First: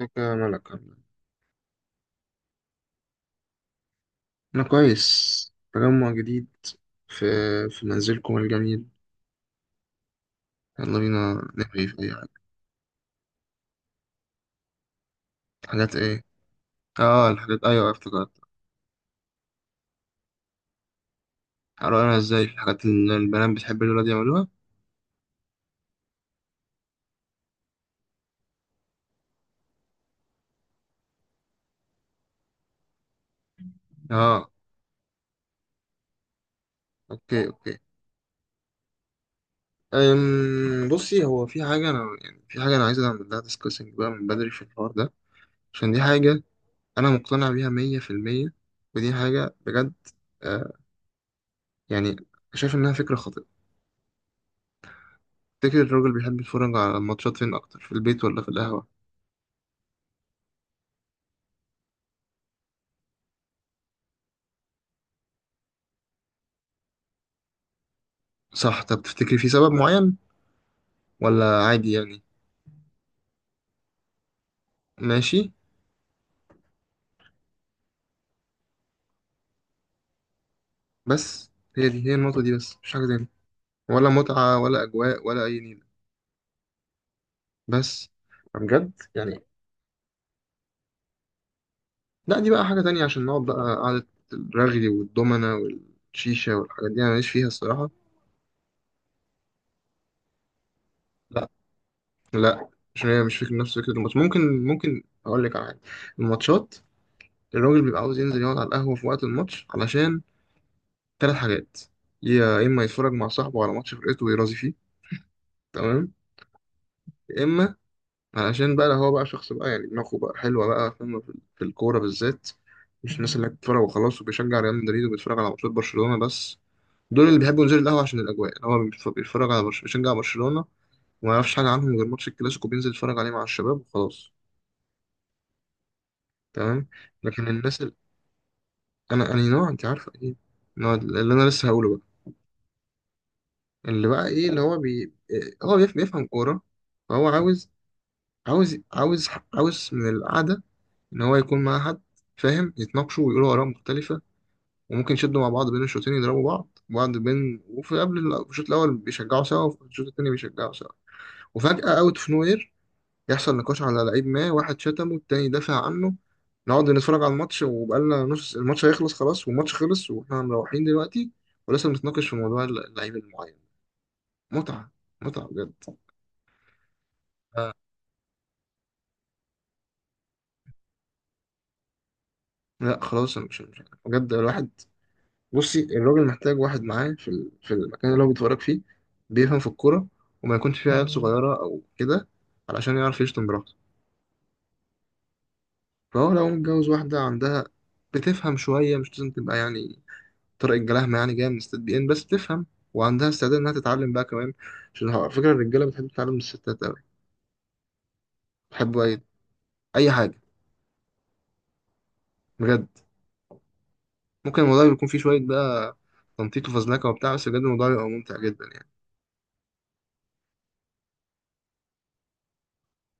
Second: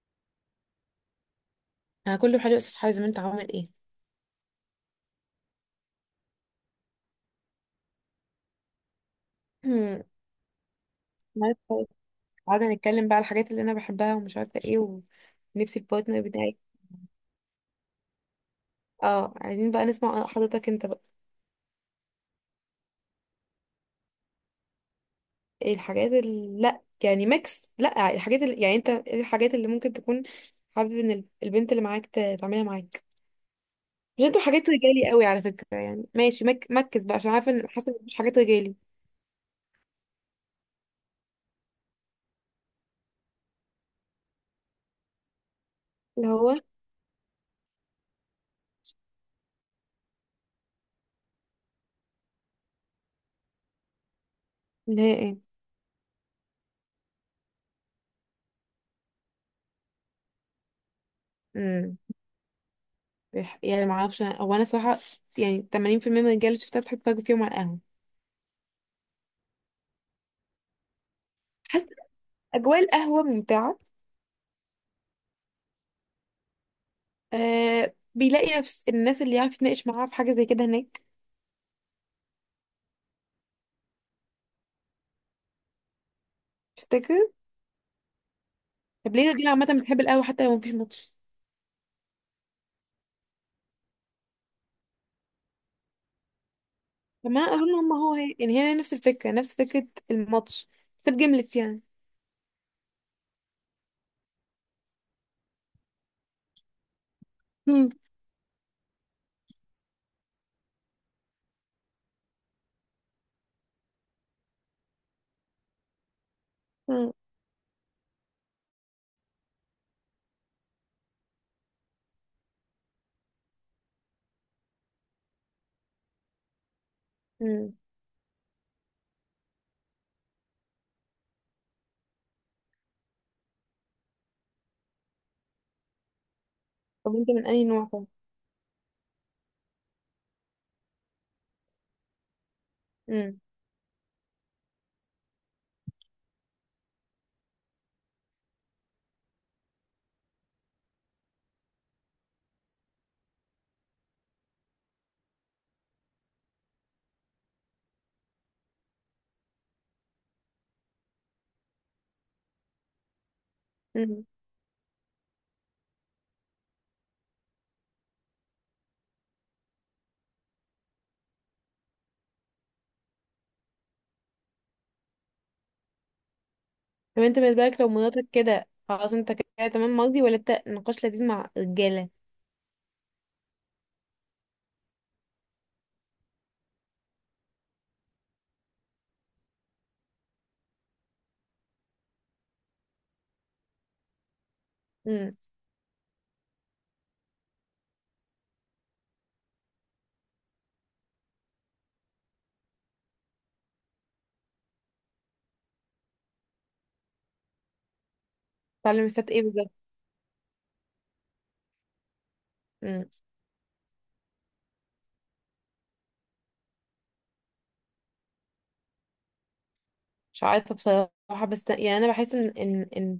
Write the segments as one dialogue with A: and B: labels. A: ازيك يا ملك؟ عامل ايه؟
B: انا كله حلو يا استاذ حازم، انت عامل ايه؟
A: أنا كويس. تجمع جديد في منزلكم الجميل. يلا بينا
B: النهاردة
A: نحكي في أي حاجة.
B: قعدنا نتكلم بقى على الحاجات اللي انا بحبها ومش عارفه ايه، ونفسي
A: حاجات
B: البارتنر
A: إيه؟
B: بتاعي.
A: آه الحاجات، أيوة افتكرت.
B: اه، عايزين بقى نسمع حضرتك انت بقى.
A: هقرأنا إزاي الحاجات اللي البنات بتحب الولاد يعملوها؟
B: ايه الحاجات اللي لا يعني ميكس، لا الحاجات اللي يعني انت، ايه الحاجات اللي ممكن تكون حابب ان البنت اللي معاك تعملها معاك؟ مش انتوا
A: آه.
B: حاجات رجالي قوي على فكره، يعني ماشي مكس بقى، عشان
A: أوكي
B: عارفه ان
A: أوكي
B: حاسه إن مفيش حاجات رجالي.
A: بصي، هو في حاجة أنا يعني في حاجة أنا عايز أعمل لها ديسكاسنج بقى من بدري في الحوار ده، عشان دي
B: اللي
A: حاجة
B: هو.
A: أنا مقتنع بيها مية في المية، ودي حاجة بجد. آه، يعني شايف إنها فكرة خاطئة.
B: اللي هي ايه؟
A: تفتكر الراجل بيحب يتفرج على الماتشات فين أكتر، في البيت ولا في القهوة؟
B: امم يعني ما اعرفش، هو انا صراحه يعني 80% من الرجاله اللي شفتها بتحط فرق فيهم على القهوه.
A: صح، طب تفتكري في سبب معين ولا عادي يعني؟
B: أجواء القهوة ممتعة.
A: ماشي.
B: أه، بيلاقي نفس الناس اللي يعرف يتناقش معاها في حاجة زي كده هناك.
A: بس هي دي هي النقطة دي بس، مش حاجة تاني، ولا متعة ولا أجواء ولا أي نيلة،
B: تفتكر؟
A: بس بجد
B: طب ليه
A: يعني.
B: دي عامة بتحب القهوة حتى لو مفيش ماتش؟
A: لا، دي بقى حاجة تانية، عشان نقعد بقى قعدة الرغي والدومنة والشيشة، والحاجات دي أنا ماليش
B: طب ما
A: فيها
B: أنا أظن
A: الصراحة.
B: هم هو هي، يعني هي نفس الفكرة، نفس فكرة الماتش، بس
A: لا،
B: بجملت يعني.
A: لا، عشان هي مش فكرة نفس فكرة الماتش. ممكن أقول لك على حاجة. الماتشات، الراجل
B: مم.
A: بيبقى عاوز ينزل يقعد على القهوة في وقت الماتش علشان ثلاث حاجات. يا إما يتفرج مع صاحبه على ماتش فرقته ويرازي فيه، تمام،
B: مم.
A: يا إما علشان بقى هو بقى شخص بقى يعني دماغه بقى حلوة بقى، فاهم في الكورة بالذات، مش الناس اللي بتتفرج وخلاص وبيشجع ريال مدريد وبيتفرج على ماتشات برشلونة بس. دول اللي بيحبوا
B: مم.
A: ينزلوا القهوة عشان الأجواء، هو بيتفرج على بيشجع برشلونة، وما يعرفش حاجة عنهم غير ماتش الكلاسيكو، بينزل يتفرج عليه مع الشباب وخلاص، تمام.
B: طب أنت من
A: لكن
B: أي
A: الناس
B: نوع؟
A: اللي...
B: طب.
A: أنا نوع، أنت عارفة إيه؟ نوع اللي أنا لسه هقوله بقى،
B: مم.
A: اللي بقى إيه، اللي هو بي... إيه، هو بيف- بيفهم كورة، فهو عاوز، عاوز عاوز عاوز من القعدة إن هو يكون معاه حد فاهم، يتناقشوا ويقولوا آراء مختلفة، وممكن يشدوا مع بعض بين الشوطين، يضربوا بعض بعض بين وفي قبل الشوط الأول بيشجعوا سوا، وفي الشوط التاني بيشجعوا سوا، وفجأة أوت أوف نوير يحصل نقاش على
B: مم.
A: لعيب ما، واحد شتمه، التاني دافع عنه. نقعد نتفرج على الماتش وبقالنا نص الماتش، هيخلص خلاص، والماتش خلص واحنا مروحين دلوقتي ولسه بنتناقش في موضوع اللعيب المعين. متعة، متعة بجد.
B: طب أنت بالنسبة لك لو مراتك كده خلاص أنت كده تمام مرضي، ولا أنت نقاش لذيذ مع رجالة؟
A: لا خلاص، انا مش بجد، الواحد، بصي، الراجل محتاج واحد معاه في في المكان اللي هو بيتفرج فيه، بيفهم في الكورة، وما يكونش فيه عيال صغيرة أو كده علشان يعرف يشتم براحته.
B: مم.
A: فهو لو متجوز واحدة عندها بتفهم شوية، مش لازم تبقى يعني طارق الجلاهمة يعني، جاية من ستات بي إن، بس بتفهم وعندها استعداد إنها تتعلم بقى كمان، عشان على فكرة الرجالة بتحب تتعلم من الستات أوي. بيحبوا
B: تعلم
A: أي،
B: الستات إيه بالظبط؟
A: أي حاجة بجد. ممكن الموضوع يكون فيه شوية بقى تنطيط وفزلكة وبتاع، بس بجد الموضوع يبقى ممتع جدا يعني.
B: مش عارفة بصراحة، بس يعني أنا بحس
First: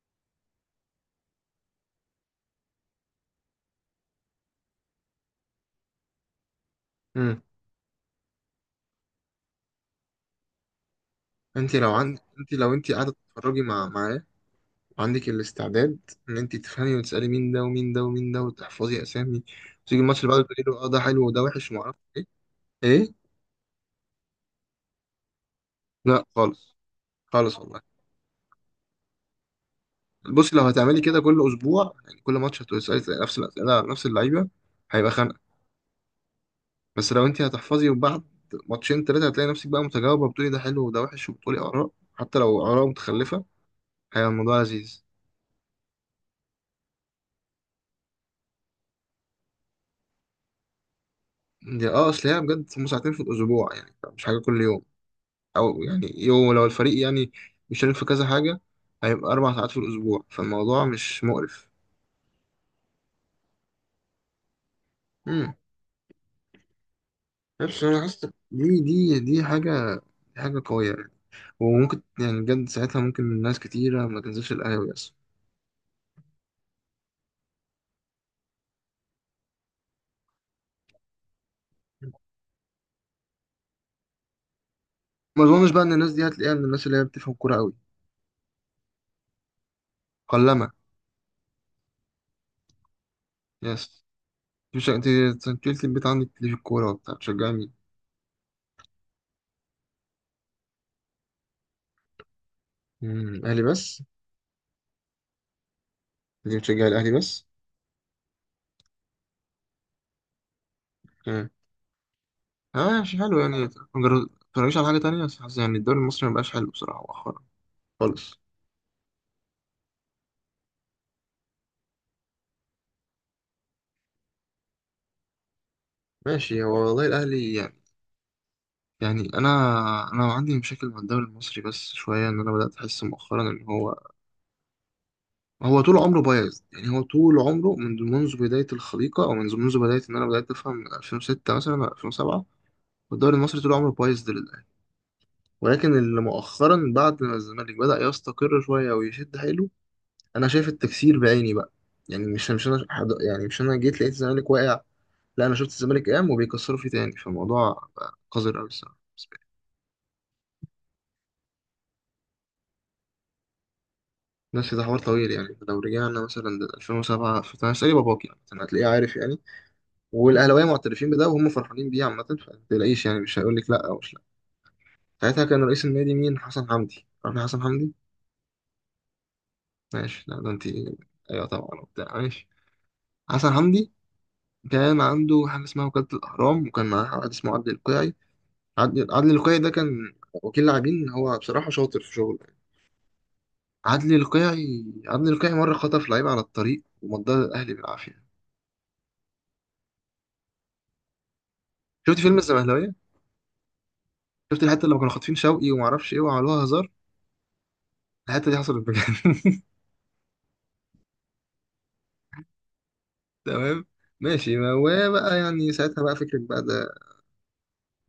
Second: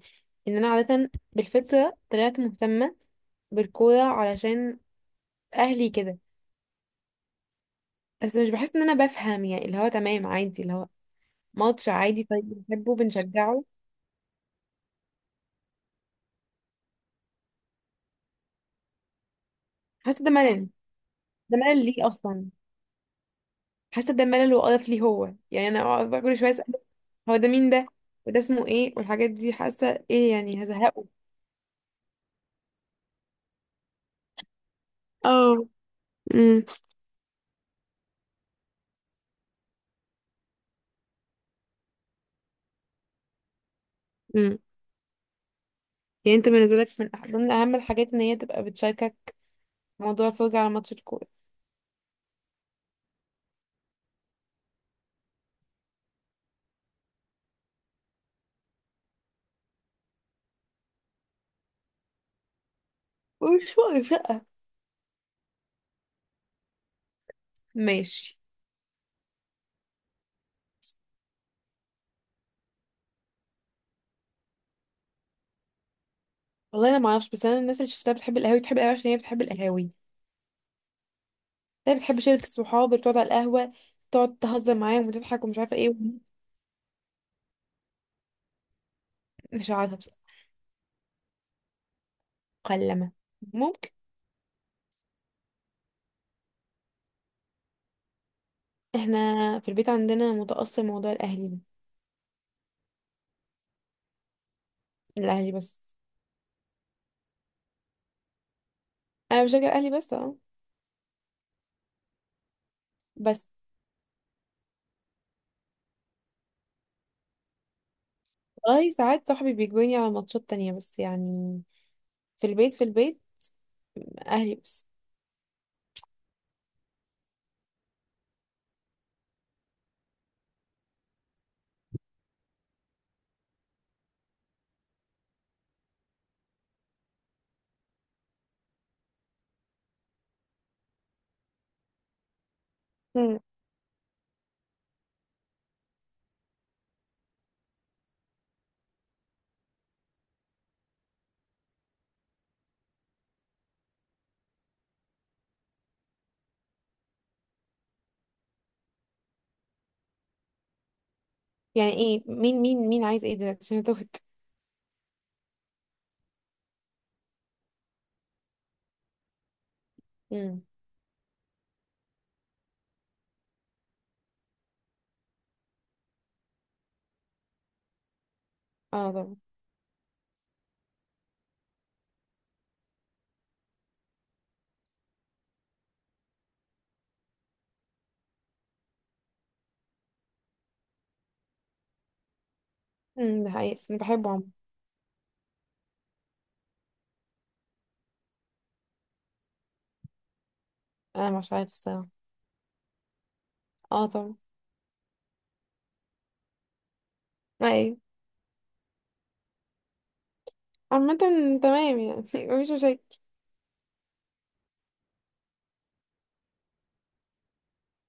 B: إن أنا عادة بالفطرة طلعت مهتمة بالكورة، علشان أهلي كده.
A: مم.
B: بس مش بحس إن أنا بفهم، يعني اللي هو تمام عادي، اللي هو
A: انت
B: ماتش
A: لو عند،
B: عادي،
A: انت
B: طيب
A: لو انت
B: بنحبه
A: قاعده تتفرجي
B: بنشجعه.
A: مع عندك الاستعداد ان انت تفهمي وتسالي مين ده ومين ده ومين ده، وتحفظي اسامي، وتيجي الماتش
B: حاسة ده
A: اللي بعده تقولي
B: ملل.
A: له اه ده حلو وده
B: ده
A: وحش وما
B: ملل
A: اعرفش
B: ليه
A: ايه.
B: أصلا؟
A: ايه؟
B: حاسة ده ملل وقرف، ليه؟ هو يعني أنا أقعد بقى
A: لا
B: كل شوية أسأل
A: خالص،
B: هو ده
A: خالص
B: مين؟
A: والله.
B: ده وده اسمه إيه؟ والحاجات دي حاسة إيه،
A: بصي، لو
B: يعني
A: هتعملي
B: هزهقه.
A: كده كل اسبوع، يعني كل ماتش هتسالي نفس الاسئله على نفس اللعيبه، هيبقى خنقه.
B: اه. امم.
A: بس لو انت هتحفظي، وبعد ماتشين ثلاثه هتلاقي نفسك بقى متجاوبه، بتقولي ده حلو وده وحش، وبتقولي اراء حتى لو اراء متخلفه، هيبقى
B: امم.
A: الموضوع لذيذ.
B: يعني انت بالنسبة لك من ضمن أهم الحاجات إن هي تبقى بتشاركك موضوع الفرجة على ماتش الكورة؟
A: دي اه، اصل هي بجد هم ساعتين في الاسبوع، يعني مش حاجه كل يوم، او يعني يوم لو الفريق يعني بيشارك في كذا حاجه هيبقى اربع ساعات في الاسبوع، فالموضوع مش مقرف.
B: مش واقف، لأ.
A: امم، نفس، انا حاسس
B: ماشي.
A: دي حاجه، دي حاجه قويه يعني. وممكن يعني بجد ساعتها ممكن ناس كتيره ما تنزلش القهاوي اصلا.
B: والله انا ما اعرفش، بس انا الناس اللي شفتها بتحب القهاوي بتحب القهاوي عشان هي بتحب القهاوي، هي بتحب شله الصحاب اللي بتقعد على القهوه، تقعد تهزر معاهم
A: ما
B: وتضحك ومش
A: اظنش
B: عارفه
A: بقى ان
B: ايه.
A: الناس دي هتلاقيها من الناس اللي هي بتفهم كوره قوي،
B: مش عارفه بس.
A: قلما.
B: مكلمه. ممكن.
A: يس. مش انت، أنت قلت البيت عندك ليه في الكوره وبتاع، بتشجعي مين؟
B: احنا في البيت عندنا متأثر موضوع الاهلي ده.
A: امم، اهلي بس؟
B: الاهلي بس.
A: دي بتشجعي الاهلي بس؟
B: انا بشجع الاهلي بس، اه.
A: امم، اه ماشي، حلو
B: بس.
A: يعني. ما ما تتفرجيش على حاجه تانية؟ بس حاسس يعني الدوري المصري ما بقاش حلو بصراحه خالص.
B: والله ساعات صاحبي بيجبرني على ماتشات تانية، بس يعني في البيت اهلي بس.
A: ماشي، هو والله الأهلي يعني، يعني أنا، أنا عندي مشاكل مع الدوري المصري بس شوية، إن أنا بدأت أحس مؤخرا إن هو، هو طول عمره بايظ، يعني هو طول عمره منذ بداية الخليقة، أو منذ بداية إن أنا بدأت أفهم من 2006 مثلا أو 2007، والدوري
B: مم.
A: المصري طول عمره بايظ ده للأهلي، ولكن اللي مؤخرا بعد ما الزمالك بدأ يستقر شوية ويشد حيله، أنا شايف التكسير بعيني بقى. يعني مش أنا حد، يعني مش أنا جيت لقيت الزمالك واقع، لا أنا شفت الزمالك قام وبيكسروا فيه تاني، فالموضوع بقى قذر أوي الصراحة.
B: يعني ايه؟ مين عايز ايه دلوقتي؟ عشان اتوهت.
A: بس ده حوار طويل يعني، لو رجعنا مثلا ل 2007، فانا اسالي باباك يعني مثلا هتلاقيه عارف يعني،
B: امم.
A: والاهلاويه معترفين بده وهم فرحانين بيه عامه، فما تقلقيش يعني، مش هيقول لك لا، او مش لا. ساعتها كان رئيس النادي مين؟ حسن حمدي، عارف حسن حمدي؟
B: اه طبعا.
A: ماشي، لا ده انت، ايوه طبعا وبتاع، ماشي. حسن حمدي كان عنده حاجه اسمها وكاله الاهرام، وكان معاه واحد اسمه عدلي القيعي، عدلي القيعي ده كان وكيل لاعبين، هو بصراحه شاطر في شغله يعني.
B: امم، ده حقيقي أنا
A: عدلي
B: بحبه عم.
A: القيعي، عدلي القيعي مره خطف لعيب على الطريق ومضاه الاهلي بالعافيه.
B: انا مش عارفه الصراحه.
A: شفت فيلم الزمهلاويه؟
B: اه طبعا.
A: شفت الحته اللي كانوا خاطفين شوقي وما اعرفش ايه وعملوها هزار؟
B: ما ايه.
A: الحته دي حصلت بجد.
B: عامة تمام يعني مفيش مشاكل.
A: تمام، ماشي. ما هو بقى يعني ساعتها بقى فكرة بقى ده،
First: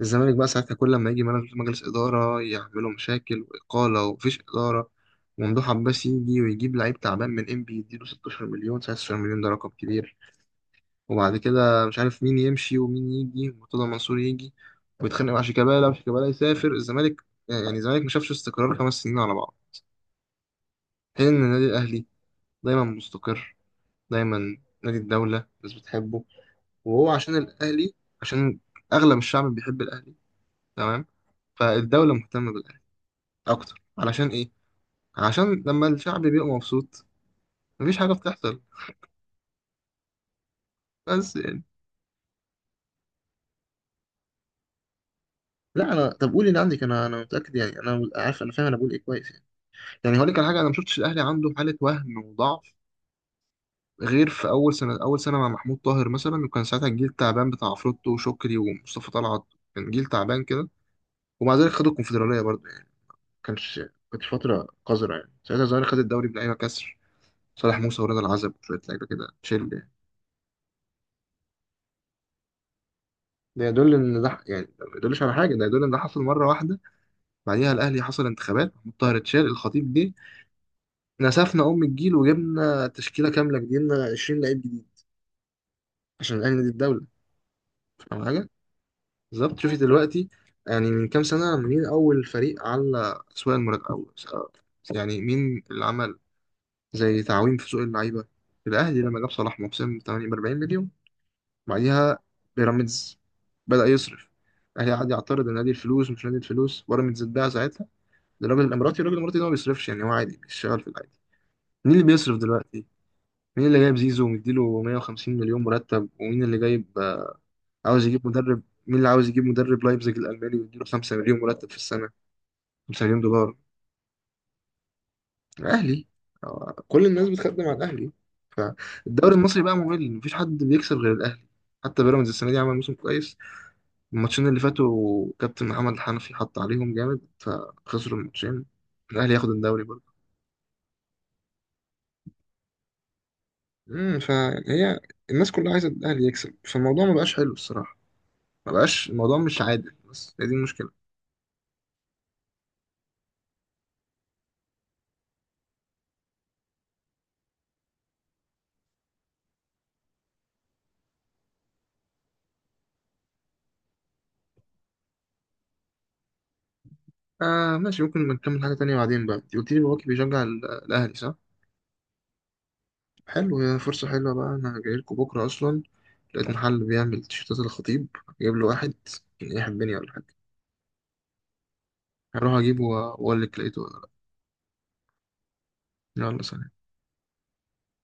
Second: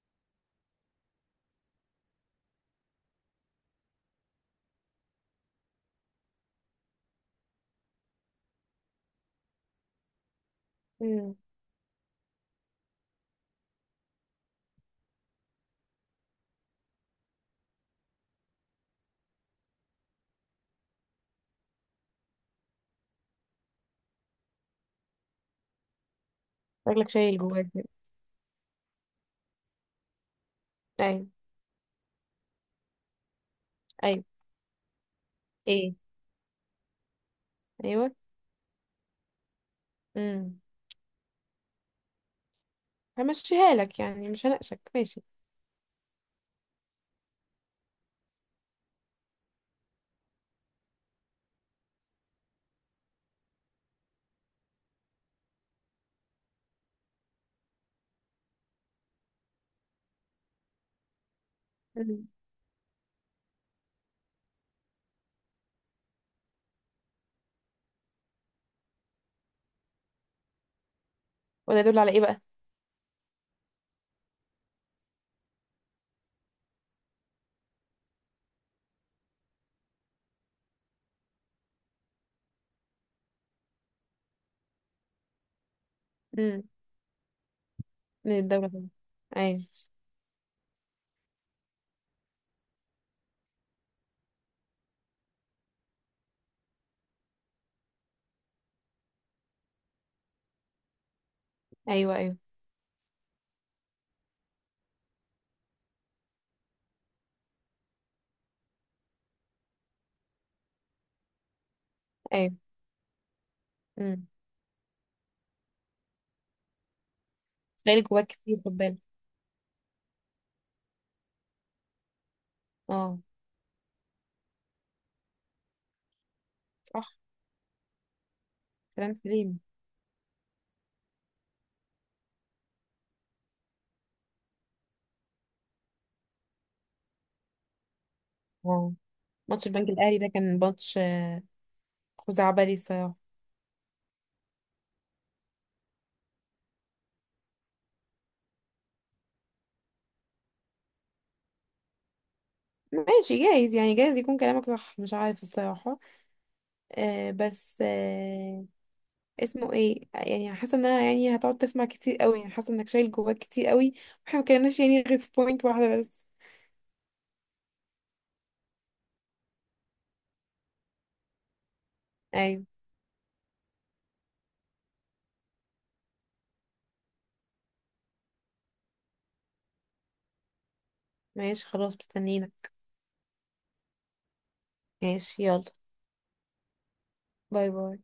A: الزمالك بقى ساعتها كل لما يجي مجلس إدارة يعملوا مشاكل وإقالة ومفيش إدارة، وممدوح عباس يجي ويجيب لعيب تعبان من إنبي يديله 16 مليون، 16 مليون ده رقم كبير.
B: امم.
A: وبعد كده مش عارف مين يمشي ومين يجي، مرتضى منصور يجي ويتخانق مع شيكابالا، وشيكابالا يسافر الزمالك، يعني الزمالك ما شافش استقرار خمس سنين على بعض، حين إن النادي الأهلي دايما مستقر، دايما نادي الدولة، الناس بتحبه،
B: شكلك
A: وهو عشان
B: شايل جواك كده.
A: الأهلي، عشان أغلب الشعب بيحب الأهلي، تمام،
B: ايوه.
A: فالدولة مهتمة بالأهلي أكتر،
B: ايوه.
A: علشان إيه؟ عشان لما
B: ايه.
A: الشعب بيبقى مبسوط مفيش
B: ايوه.
A: حاجة بتحصل.
B: امم.
A: بس يعني،
B: همشيها لك يعني، مش هناقشك، ماشي.
A: لا أنا، طب قولي اللي عندك، أنا متأكد يعني، أنا عارف، أنا فاهم أنا بقول إيه كويس يعني. يعني هقول لك على حاجة، أنا ما شفتش الأهلي عنده حالة وهن وضعف، غير في أول سنة، أول سنة مع محمود طاهر مثلا، وكان ساعتها الجيل التعبان بتاع عفروتو وشكري ومصطفى طلعت، كان جيل تعبان كده، ومع ذلك خدوا
B: امم.
A: الكونفدرالية برضه. كانش، كانت فترة قذرة يعني، ساعتها الزمالك خد الدوري بلعيبة كسر، صالح موسى ورضا العزب وشوية لعيبة كده تشيل يعني.
B: وده يدل على ايه بقى؟
A: ده يدل إن ده، يعني ده ما يدلش على حاجة، ده يدل إن ده حصل مرة واحدة. بعديها الأهلي حصل انتخابات محمود طاهر، اتشال، الخطيب جه، نسفنا أم الجيل وجبنا تشكيلة كاملة جديدة، 20 لعيب جديد، عشان الأهلي
B: امم.
A: نادي الدولة. فاهم
B: من
A: حاجة؟
B: الدولة طبعا.
A: بالظبط،
B: ايوه.
A: شوفي دلوقتي، يعني من كام سنة مين أول فريق على أسواق المراهنات أول، يعني مين اللي عمل زي تعويم في سوق اللعيبة؟ الأهلي لما جاب صلاح محسن 48 مليون،
B: ايوه.
A: بعديها
B: ايوه.
A: بيراميدز بدأ يصرف. الاهلي قعد يعترض، النادي الفلوس ومش نادي الفلوس، بيراميدز اتباع ساعتها للراجل الاماراتي، الراجل الاماراتي ده ما بيصرفش يعني، هو عادي بيشتغل في العادي. مين اللي بيصرف
B: ايوه.
A: دلوقتي؟ مين اللي جايب زيزو
B: امم.
A: ومديله 150 مليون مرتب؟ ومين اللي جايب آه،
B: شايل
A: عاوز يجيب
B: جواك كتير،
A: مدرب؟
B: خد
A: مين
B: بالك.
A: اللي عاوز يجيب مدرب لايبزيج الالماني ويديله 5 مليون مرتب في السنه، 5
B: اه.
A: مليون دولار؟ الاهلي. آه، كل
B: صح.
A: الناس بتخدم على الاهلي،
B: كلام
A: فالدوري
B: سليم.
A: المصري بقى ممل، مفيش حد بيكسب غير الاهلي. حتى بيراميدز السنه دي عمل موسم كويس، الماتشين اللي فاتوا كابتن محمد الحنفي حط عليهم جامد فخسروا الماتشين،
B: اه.
A: الاهلي ياخد
B: ماتش
A: الدوري
B: البنك
A: برضه.
B: الاهلي ده كان ماتش خزعبلي الصراحه.
A: امم، فهي الناس كلها عايزه الاهلي يكسب، فالموضوع ما بقاش حلو الصراحه، ما بقاش الموضوع مش عادل، بس هي دي المشكله.
B: ماشي، جايز يعني، جايز يكون كلامك صح، مش عارف الصراحه. آه بس آه، اسمه ايه يعني، حاسه انها يعني هتقعد تسمع كتير قوي، يعني حاسه انك شايل جواك كتير قوي، واحنا ما كناش يعني غير في بوينت واحده بس.
A: آه ماشي، ممكن نكمل حاجه تانية بعدين بقى. انت قلت لي باباكي بيشجع الاهلي صح؟
B: ايوه.
A: حلو، هي فرصه حلوه بقى، انا جاي لكم بكره اصلا، لقيت محل بيعمل تيشيرتات الخطيب، جايب له واحد، كان ايه حبني ولا حاجه؟
B: ماشي خلاص، مستنينا.
A: هروح اجيبه واقول لك لقيته ولا.
B: ماشي يلا.
A: لا، يلا سلام.
B: باي باي.